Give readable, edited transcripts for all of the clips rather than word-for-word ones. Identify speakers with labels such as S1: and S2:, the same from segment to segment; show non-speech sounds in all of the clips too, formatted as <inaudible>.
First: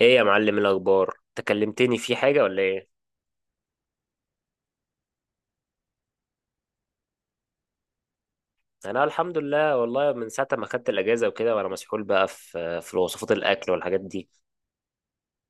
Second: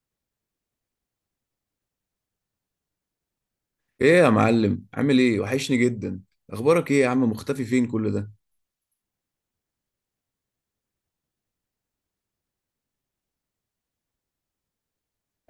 S1: ايه يا معلم؟ الاخبار، تكلمتني في حاجه ولا ايه؟
S2: ايه يا معلم، عامل ايه؟ وحشني جدا. اخبارك ايه يا عم؟ مختفي فين كل ده؟
S1: انا الحمد لله، والله من ساعه ما خدت الاجازه وكده، وانا مسحول بقى في وصفات الاكل والحاجات دي.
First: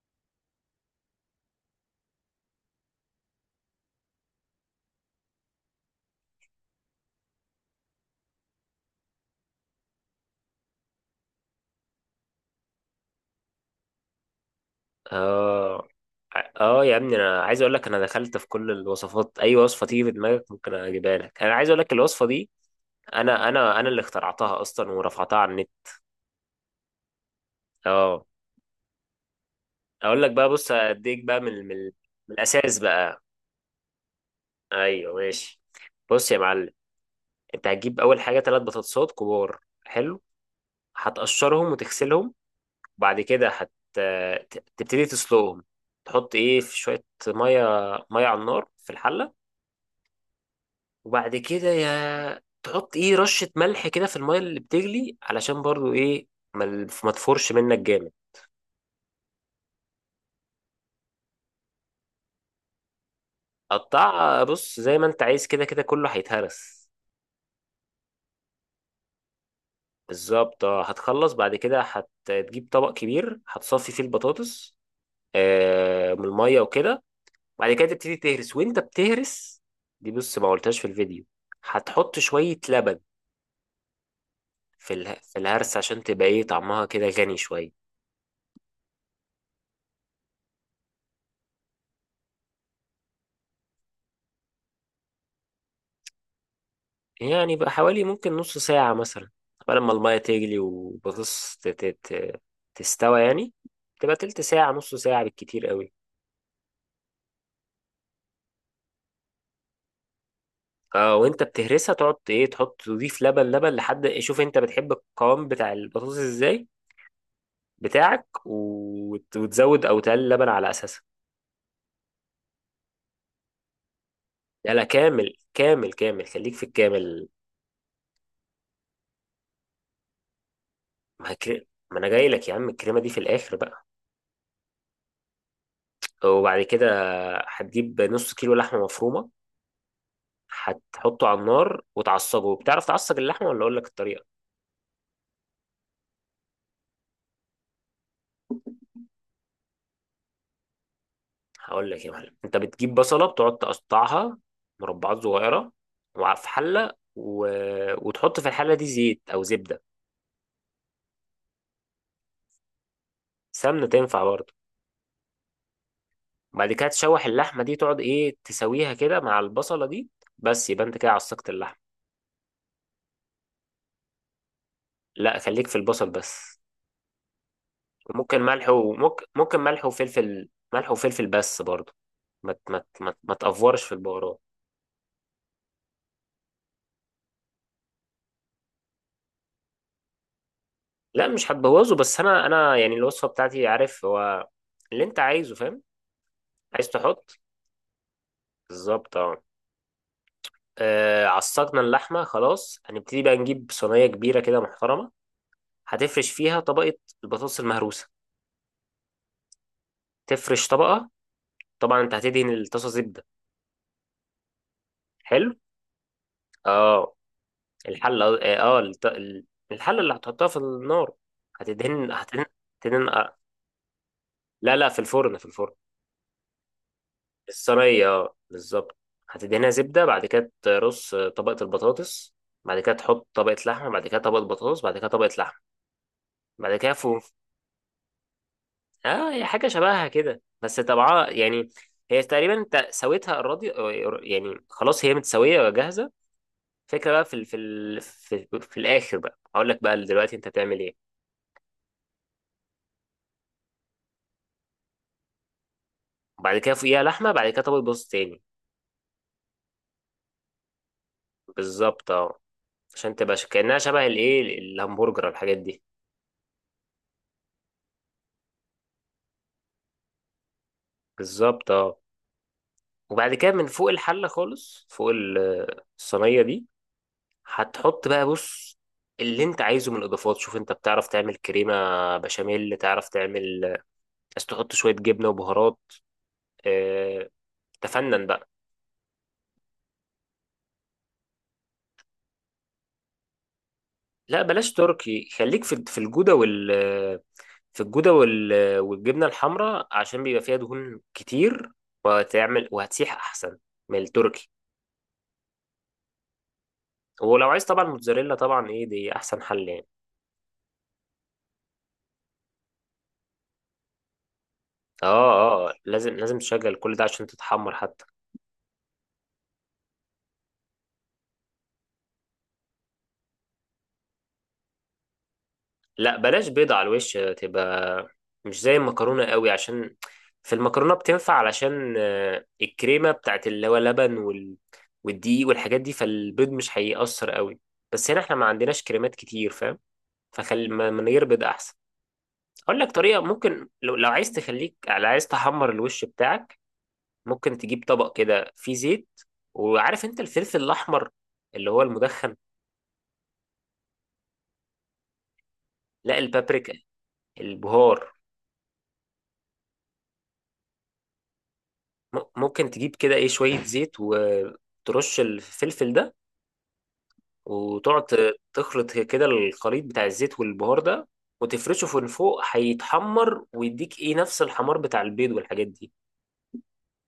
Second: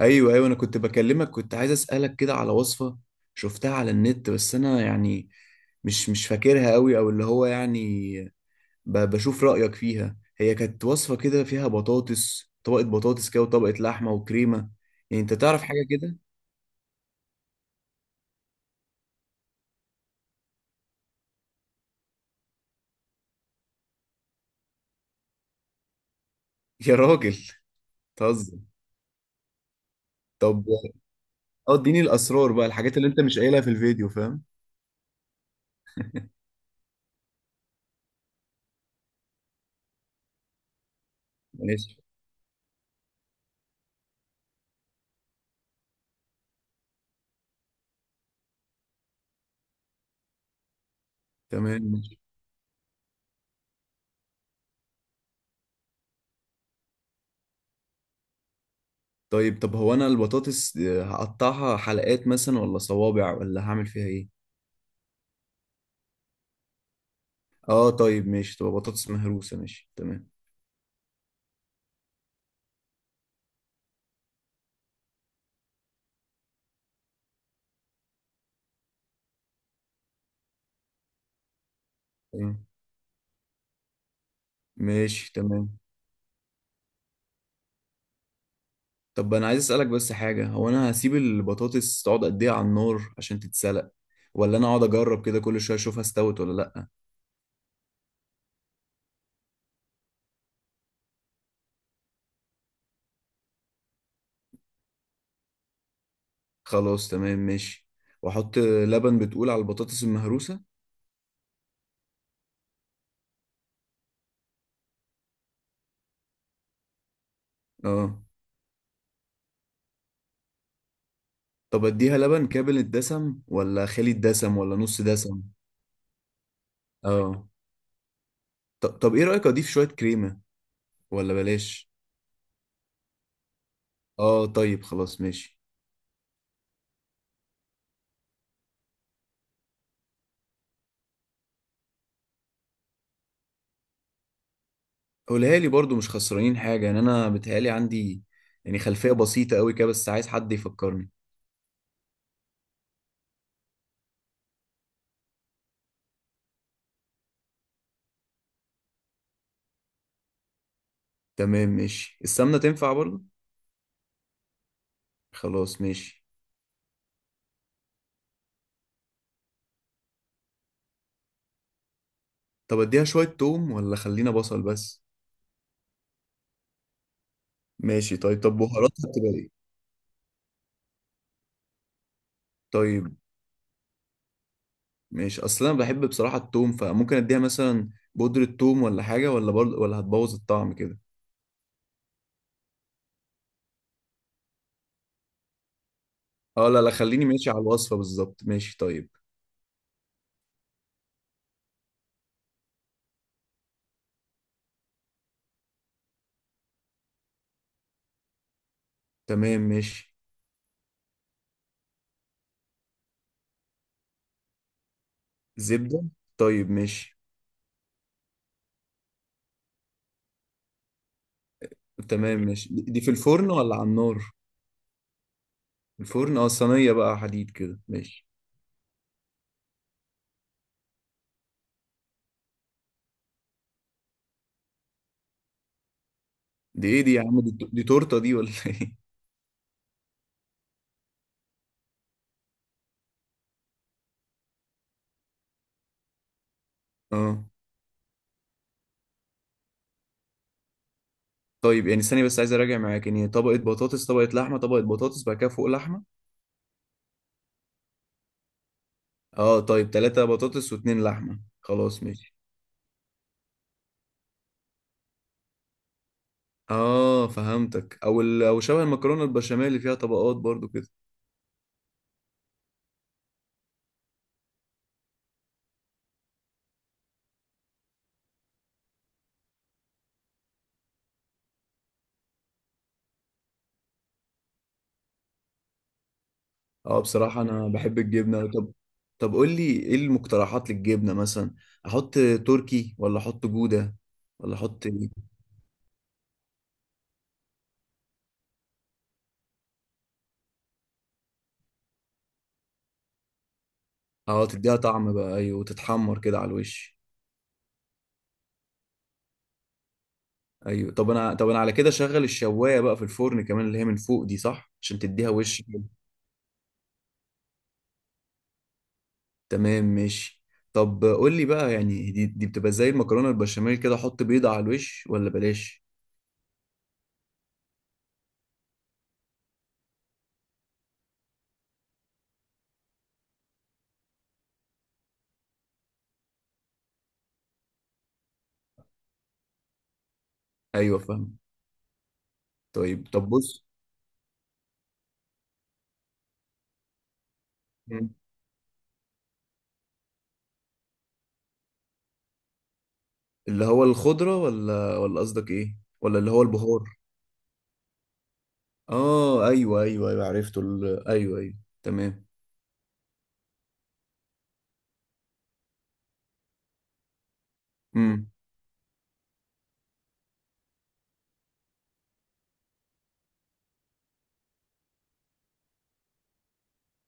S2: ايوه ايوه، انا كنت بكلمك، كنت عايز اسالك كده على وصفه. شفتها على النت بس انا يعني مش فاكرها قوي، او اللي هو يعني بشوف رايك فيها. هي كانت وصفه كده فيها بطاطس، طبقه بطاطس كده وطبقه لحمه وكريمه. يعني انت تعرف حاجه
S1: اه،
S2: كده؟
S1: اه يا ابني، انا عايز اقول لك، انا دخلت في كل الوصفات، اي وصفه تيجي في دماغك ممكن اجيبها لك. انا عايز اقول لك الوصفه دي انا اللي اخترعتها اصلا ورفعتها على النت.
S2: <laughs> يا راجل،
S1: اه،
S2: تهزر.
S1: اقول لك بقى.
S2: طب
S1: بص، اديك بقى من
S2: اه،
S1: من من
S2: اديني الاسرار بقى،
S1: الاساس
S2: الحاجات اللي انت
S1: بقى.
S2: مش قايلها في الفيديو، فاهم؟
S1: ايوه ماشي. بص يا معلم، انت هتجيب اول حاجه ثلاث بطاطسات كبار. حلو. هتقشرهم
S2: ماشي
S1: وتغسلهم، وبعد كده تبتدي تسلقهم. تحط ايه؟ في شوية مية، مية على النار في الحلة. وبعد كده
S2: تمام.
S1: يا تحط ايه، رشة ملح كده في المية اللي بتغلي، علشان برضو ايه، ما تفورش منك جامد.
S2: طيب طب هو انا البطاطس هقطعها حلقات مثلا ولا صوابع ولا هعمل فيها ايه؟
S1: قطع، بص زي ما انت عايز، كده كده كله هيتهرس.
S2: اه طيب ماشي، تبقى بطاطس مهروسة، ماشي تمام.
S1: بالظبط اه. هتخلص، بعد كده هتجيب طبق كبير، هتصفي فيه البطاطس من المية وكده. بعد كده تبتدي تهرس، وانت بتهرس، دي بص ما قلتهاش في الفيديو، هتحط شوية
S2: تمام
S1: لبن
S2: ماشي
S1: في الهرس،
S2: تمام.
S1: عشان تبقى ايه، طعمها كده غني شوية.
S2: طب انا عايز اسالك بس حاجة، هو انا هسيب البطاطس تقعد قد ايه على النار عشان تتسلق؟ ولا انا اقعد اجرب كده كل شوية اشوفها استوت ولا لا؟
S1: يعني بقى حوالي ممكن نص ساعة مثلا، قبل ما المية تغلي وبطس تستوى يعني، تبقى تلت ساعة، نص ساعة بالكتير قوي.
S2: خلاص تمام ماشي. واحط لبن بتقول على البطاطس المهروسة.
S1: اه، وانت بتهرسها تقعد ايه، تحط تضيف لبن لحد، شوف انت بتحب القوام بتاع البطاطس ازاي
S2: اه
S1: بتاعك، وتزود او تقلل لبن على اساسها.
S2: طب اديها لبن كامل الدسم ولا خالي الدسم
S1: لا
S2: ولا
S1: لا،
S2: نص
S1: كامل
S2: دسم؟
S1: كامل كامل، خليك في الكامل.
S2: اه. طب ايه رأيك اضيف شوية كريمة ولا بلاش؟
S1: ما انا جاي لك يا عم، الكريمة دي في الاخر بقى.
S2: اه طيب خلاص ماشي.
S1: وبعد كده هتجيب نص كيلو لحمه مفرومه، هتحطه على النار وتعصجه. بتعرف تعصج اللحمه ولا اقول لك الطريقه؟
S2: قولها لي برضو، مش خسرانين حاجة. يعني انا بتهيألي عندي يعني خلفية بسيطة قوي كده، بس عايز حد يفكرني.
S1: هقول لك يا معلم. انت بتجيب بصله، بتقعد تقطعها مربعات صغيره، في حله وتحط في الحله دي زيت او زبده.
S2: تمام ماشي. السمنة تنفع برضو؟
S1: سمنه تنفع برضه.
S2: خلاص ماشي.
S1: بعد كده تشوح اللحمه دي، تقعد ايه، تسويها كده مع البصله دي، بس يبقى انت كده عصجت اللحمه.
S2: طب اديها شوية توم ولا خلينا بصل بس؟
S1: لا، خليك في البصل بس.
S2: ماشي
S1: ممكن
S2: طيب. طب
S1: ملح،
S2: بهاراتها
S1: وممكن
S2: تبقى ايه؟
S1: ممكن ملح وفلفل، ملح وفلفل بس برضه.
S2: طيب
S1: ما تأفورش في البهارات.
S2: ماشي. اصل انا بحب بصراحة التوم، فممكن اديها مثلا بودرة توم ولا حاجة، ولا برضو ولا هتبوظ الطعم كده؟
S1: لا مش هتبوظه، بس انا يعني الوصفه بتاعتي، عارف هو اللي انت عايزه، فاهم.
S2: اه لا
S1: عايز
S2: لا، خليني
S1: تحط.
S2: ماشي على الوصفة بالظبط. ماشي طيب.
S1: بالظبط اه. عصقنا اللحمه، خلاص هنبتدي بقى نجيب صينيه كبيره كده محترمه. هتفرش فيها طبقه البطاطس المهروسه،
S2: تمام ماشي.
S1: تفرش طبقه. طبعا انت هتدهن الطاسه زبده. حلو.
S2: زبدة؟ طيب
S1: اه،
S2: ماشي
S1: الحله اه، الحله اللي هتحطها في النار هتدهن
S2: تمام.
S1: هتدهن
S2: ماشي، دي دي
S1: هتدهن
S2: في
S1: آه.
S2: الفرن ولا على النار؟
S1: لا لا، في الفرن.
S2: الفرن اه، صينية بقى حديد كده،
S1: الصينية
S2: ماشي.
S1: اه، بالظبط. هتدهنها زبدة، بعد كده ترص طبقة البطاطس، بعد كده تحط طبقة لحمة، بعد كده طبقة بطاطس، بعد كده طبقة لحمة، بعد
S2: دي
S1: كده
S2: ايه دي يا
S1: فوق.
S2: عم؟ دي تورتة دي ولا ايه؟
S1: اه، هي حاجة شبهها كده، بس طبعا يعني هي تقريبا انت سويتها الراضي، يعني خلاص هي متسوية وجاهزة.
S2: <laughs>
S1: فكرة بقى في
S2: اه
S1: ال... في ال... في, في الآخر، بقى هقول لك بقى دلوقتي انت تعمل ايه.
S2: طيب. يعني ثانية بس عايز اراجع معاك يعني، طبقة بطاطس، طبقة لحمة، طبقة بطاطس، بعد كده فوق لحمة.
S1: بعد كده فوقيها لحمة، بعد كده طبقة بطاطس تاني.
S2: اه طيب، تلاتة بطاطس واتنين لحمة، خلاص
S1: بالظبط
S2: ماشي.
S1: اه، عشان تبقى كأنها شبه الايه، الهمبرجر، الحاجات دي.
S2: اه فهمتك. او شبه المكرونة البشاميل اللي فيها طبقات برضو كده.
S1: بالظبط اه. وبعد كده من فوق الحلة خالص، فوق الصينية دي، هتحط بقى، بص اللي انت عايزه من اضافات. شوف، انت بتعرف تعمل كريمة بشاميل؟ تعرف تعمل، بس تحط شوية جبنة وبهارات.
S2: اه
S1: اه،
S2: بصراحة انا بحب
S1: تفنن
S2: الجبنة.
S1: بقى.
S2: طب طب قول لي ايه المقترحات للجبنة مثلا؟ احط تركي ولا احط جودة
S1: لا
S2: ولا
S1: بلاش
S2: احط إيه؟
S1: تركي، خليك في الجودة في الجودة وال والجبنة الحمراء، عشان بيبقى فيها دهون كتير، وتعمل وهتسيح احسن من
S2: اه
S1: التركي.
S2: تديها طعم بقى، ايوه، وتتحمر كده على الوش.
S1: ولو عايز طبعا موتزاريلا، طبعا ايه، دي احسن حل يعني.
S2: ايوه. طب انا على كده شغل الشوايه بقى في الفرن كمان، اللي هي من فوق دي صح، عشان
S1: اه
S2: تديها وش
S1: اه،
S2: كده.
S1: لازم، لازم تشغل كل ده عشان تتحمر حتى.
S2: تمام ماشي. طب قول لي بقى، يعني دي بتبقى زي المكرونه البشاميل كده، احط بيضه على الوش ولا بلاش؟
S1: لا بلاش بيضة على الوش، تبقى مش زي المكرونة قوي، عشان في المكرونة بتنفع علشان الكريمة بتاعت اللي هو لبن والدقيق والحاجات دي، فالبيض مش هيأثر قوي. بس هنا احنا ما عندناش كريمات كتير، فاهم، فخلي
S2: ايوه
S1: من غير
S2: فاهم.
S1: بيض احسن. اقول لك
S2: طيب
S1: طريقة
S2: طب بص.
S1: ممكن، لو عايز تخليك، لو عايز تحمر الوش بتاعك، ممكن تجيب
S2: مم.
S1: طبق كده فيه زيت. وعارف انت الفلفل الاحمر اللي هو المدخن؟
S2: اللي هو الخضره ولا ولا قصدك ايه،
S1: لا،
S2: ولا اللي هو
S1: البابريكا،
S2: البهار؟
S1: البهار.
S2: اه ايوه ايوه ايوه، عرفته ايوه ايوه، تمام.
S1: ممكن تجيب كده ايه، شوية زيت وترش الفلفل ده، وتقعد تخلط كده الخليط بتاع الزيت والبهار ده، وتفرشه من فوق، هيتحمر ويديك ايه، نفس الحمار بتاع البيض والحاجات دي.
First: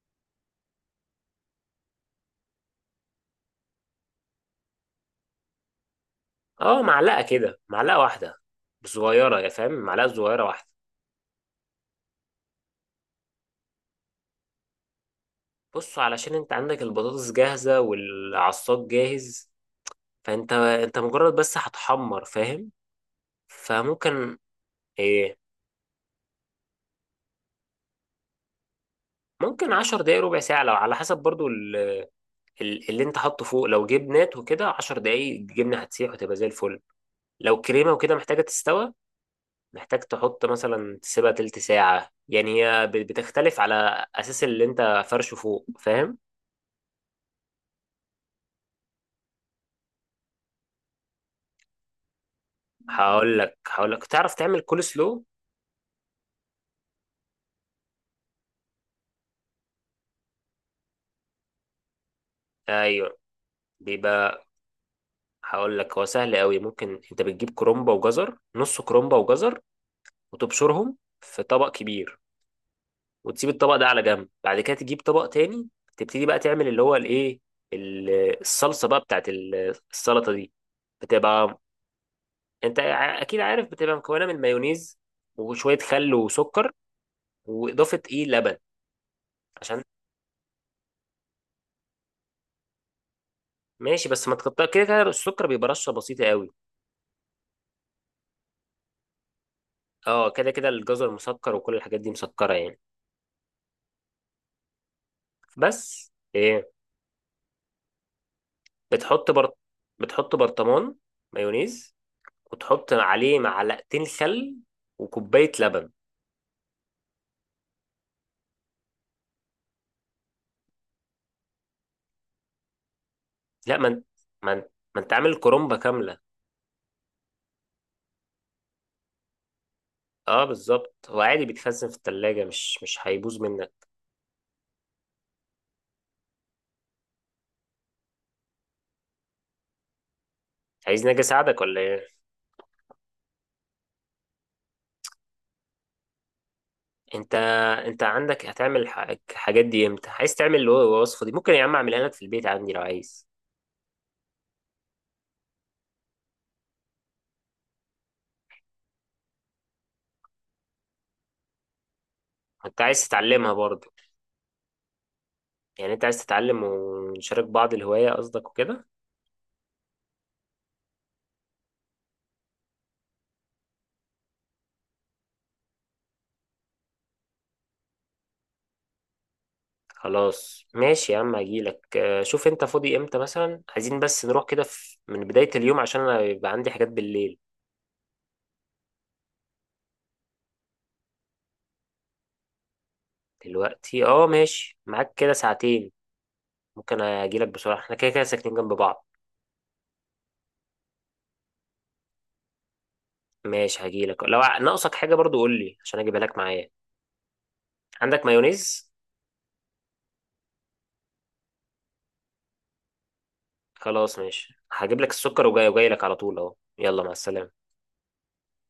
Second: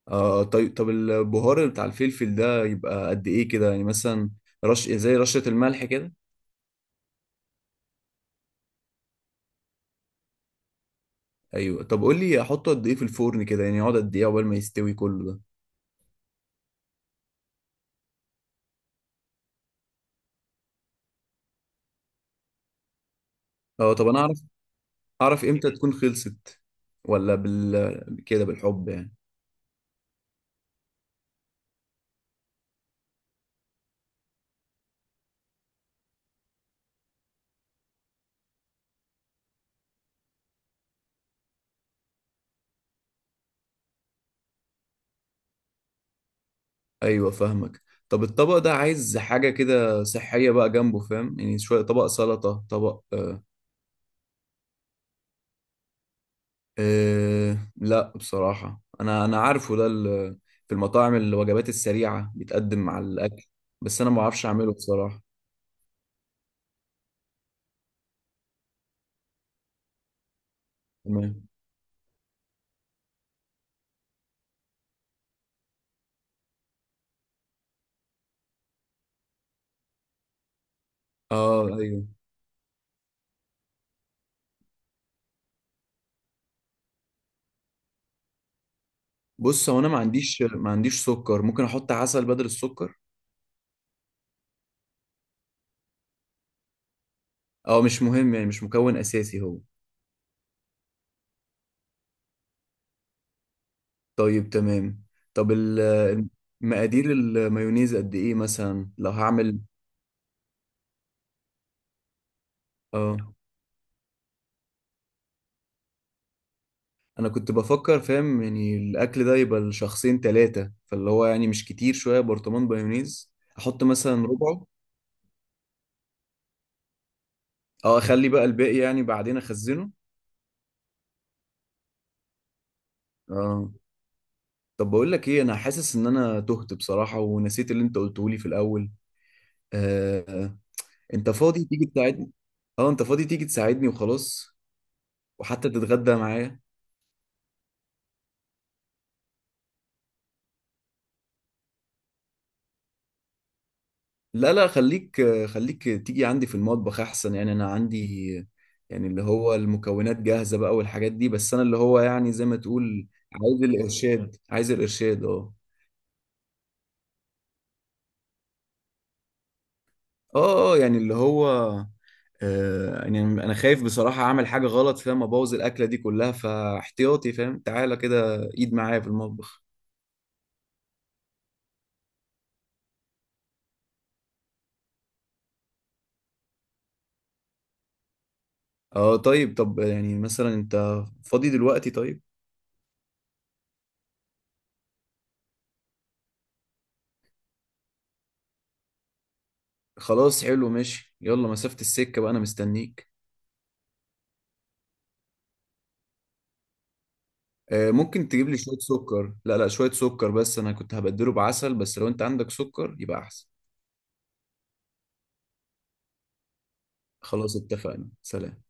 S2: آه طيب. طب البهار بتاع الفلفل ده يبقى قد ايه كده يعني مثلا؟ رش زي رشة الملح كده؟
S1: اه، معلقة كده، معلقة واحدة صغيرة، يا فاهم، معلقة صغيرة واحدة.
S2: ايوه. طب قول لي احطه قد ايه في الفرن كده، يعني يقعد قد ايه عقبال ما يستوي كله ده؟
S1: بص، علشان انت عندك البطاطس جاهزة والعصاج جاهز، فانت مجرد بس هتحمر فاهم،
S2: اه طب انا
S1: فممكن
S2: اعرف
S1: ايه،
S2: اعرف امتى تكون خلصت؟ ولا بال كده بالحب يعني؟
S1: ممكن 10 دقايق، ربع ساعة، لو على حسب برضو اللي انت حاطه فوق. لو جبنات وكده 10 دقايق الجبنه هتسيح وتبقى زي الفل. لو كريمه وكده محتاجه تستوى، محتاج تحط مثلا، تسيبها تلت ساعه يعني. هي بتختلف على اساس اللي انت فرشه فوق فاهم.
S2: ايوه فاهمك. طب الطبق ده عايز حاجة كده صحية بقى جنبه، فاهم، يعني شوية طبق سلطة، طبق
S1: هقول لك هقول لك تعرف تعمل كول سلو؟
S2: أه لا بصراحة، أنا عارفه ده في المطاعم الوجبات السريعة بيتقدم مع
S1: ايوه،
S2: الأكل. بس أنا ما
S1: بيبقى.
S2: بعرفش أعمله بصراحة.
S1: هقول لك، هو سهل قوي. ممكن انت بتجيب كرومبه وجزر، نص كرومبه وجزر، وتبشرهم
S2: تمام.
S1: في طبق كبير، وتسيب الطبق ده على جنب. بعد كده تجيب طبق تاني، تبتدي بقى تعمل اللي هو الايه، ال- الصلصه بقى بتاعت السلطه دي، بتبقى
S2: أه أيوه.
S1: انت اكيد عارف، بتبقى مكونه من مايونيز وشويه خل وسكر، واضافه ايه، لبن،
S2: بص هو
S1: عشان.
S2: أنا ما عنديش سكر، ممكن أحط عسل بدل السكر؟
S1: ماشي، بس ما تقطع، كده كده السكر بيبقى رشه بسيطه قوي.
S2: أه مش مهم، يعني مش مكون أساسي هو.
S1: اه، كده كده الجزر مسكر وكل الحاجات دي مسكره يعني.
S2: طيب تمام. طب
S1: بس ايه،
S2: مقادير المايونيز قد إيه مثلا لو
S1: بتحط بر...
S2: هعمل؟
S1: بتحط برطمان مايونيز، وتحط
S2: أه.
S1: عليه معلقتين خل، وكوبايه لبن.
S2: انا كنت بفكر، فاهم، يعني الاكل ده يبقى لشخصين ثلاثه، فاللي هو يعني مش كتير شويه برطمان بيونيز.
S1: لا،
S2: احط مثلا
S1: ما انت
S2: ربعه؟
S1: ما انت عامل كرومبة كاملة.
S2: اه، اخلي بقى الباقي يعني بعدين اخزنه.
S1: اه بالظبط، هو عادي بيتخزن في التلاجة، مش هيبوظ
S2: اه.
S1: منك.
S2: طب بقول لك ايه، انا حاسس ان انا تهت بصراحه ونسيت اللي انت قلته لي في الاول. آه
S1: عايزني اجي
S2: انت
S1: اساعدك
S2: فاضي
S1: ولا
S2: تيجي
S1: ايه؟
S2: تساعدني؟ اه انت فاضي تيجي تساعدني وخلاص، وحتى تتغدى معايا.
S1: انت انت عندك الحاجات دي امتى؟ عايز تعمل الوصفة دي، ممكن يا عم اعملها لك في البيت عندي لو عايز.
S2: لا لا خليك، خليك تيجي عندي في المطبخ احسن، يعني انا عندي يعني اللي هو المكونات جاهزة بقى والحاجات دي، بس انا اللي هو يعني زي ما
S1: انت
S2: تقول.
S1: عايز تتعلمها
S2: عايز
S1: برضه،
S2: الارشاد، عايز الارشاد اه.
S1: يعني انت عايز تتعلم ونشارك بعض الهواية قصدك وكده.
S2: اه اه، يعني اللي هو آه، يعني انا خايف بصراحة اعمل حاجة غلط، فاهم، ابوظ الاكلة دي كلها، فاحتياطي فاهم، تعالى كده ايد معايا في المطبخ.
S1: خلاص ماشي يا عم، هجيلك شوف انت فاضي امتى مثلا، عايزين بس نروح كده من بداية اليوم، عشان انا يبقى عندي حاجات بالليل.
S2: اه طيب. طب يعني مثلا انت فاضي دلوقتي؟ طيب
S1: دلوقتي اه، ماشي معاك، كده ساعتين ممكن اجيلك بسرعه، احنا كده كده ساكنين جنب بعض.
S2: خلاص حلو ماشي. يلا، مسافة السكة بقى، انا مستنيك.
S1: ماشي هجيلك، لو ناقصك حاجه برضو قول لي عشان اجيبها لك معايا. عندك
S2: ممكن تجيب لي شوية
S1: مايونيز؟
S2: سكر. لا لا، شوية سكر بس، أنا كنت هبدله بعسل، بس لو أنت عندك سكر يبقى أحسن.
S1: خلاص ماشي، هجيب لك السكر، وجاي لك على طول اهو، يلا مع
S2: خلاص
S1: السلامه.
S2: اتفقنا، سلام.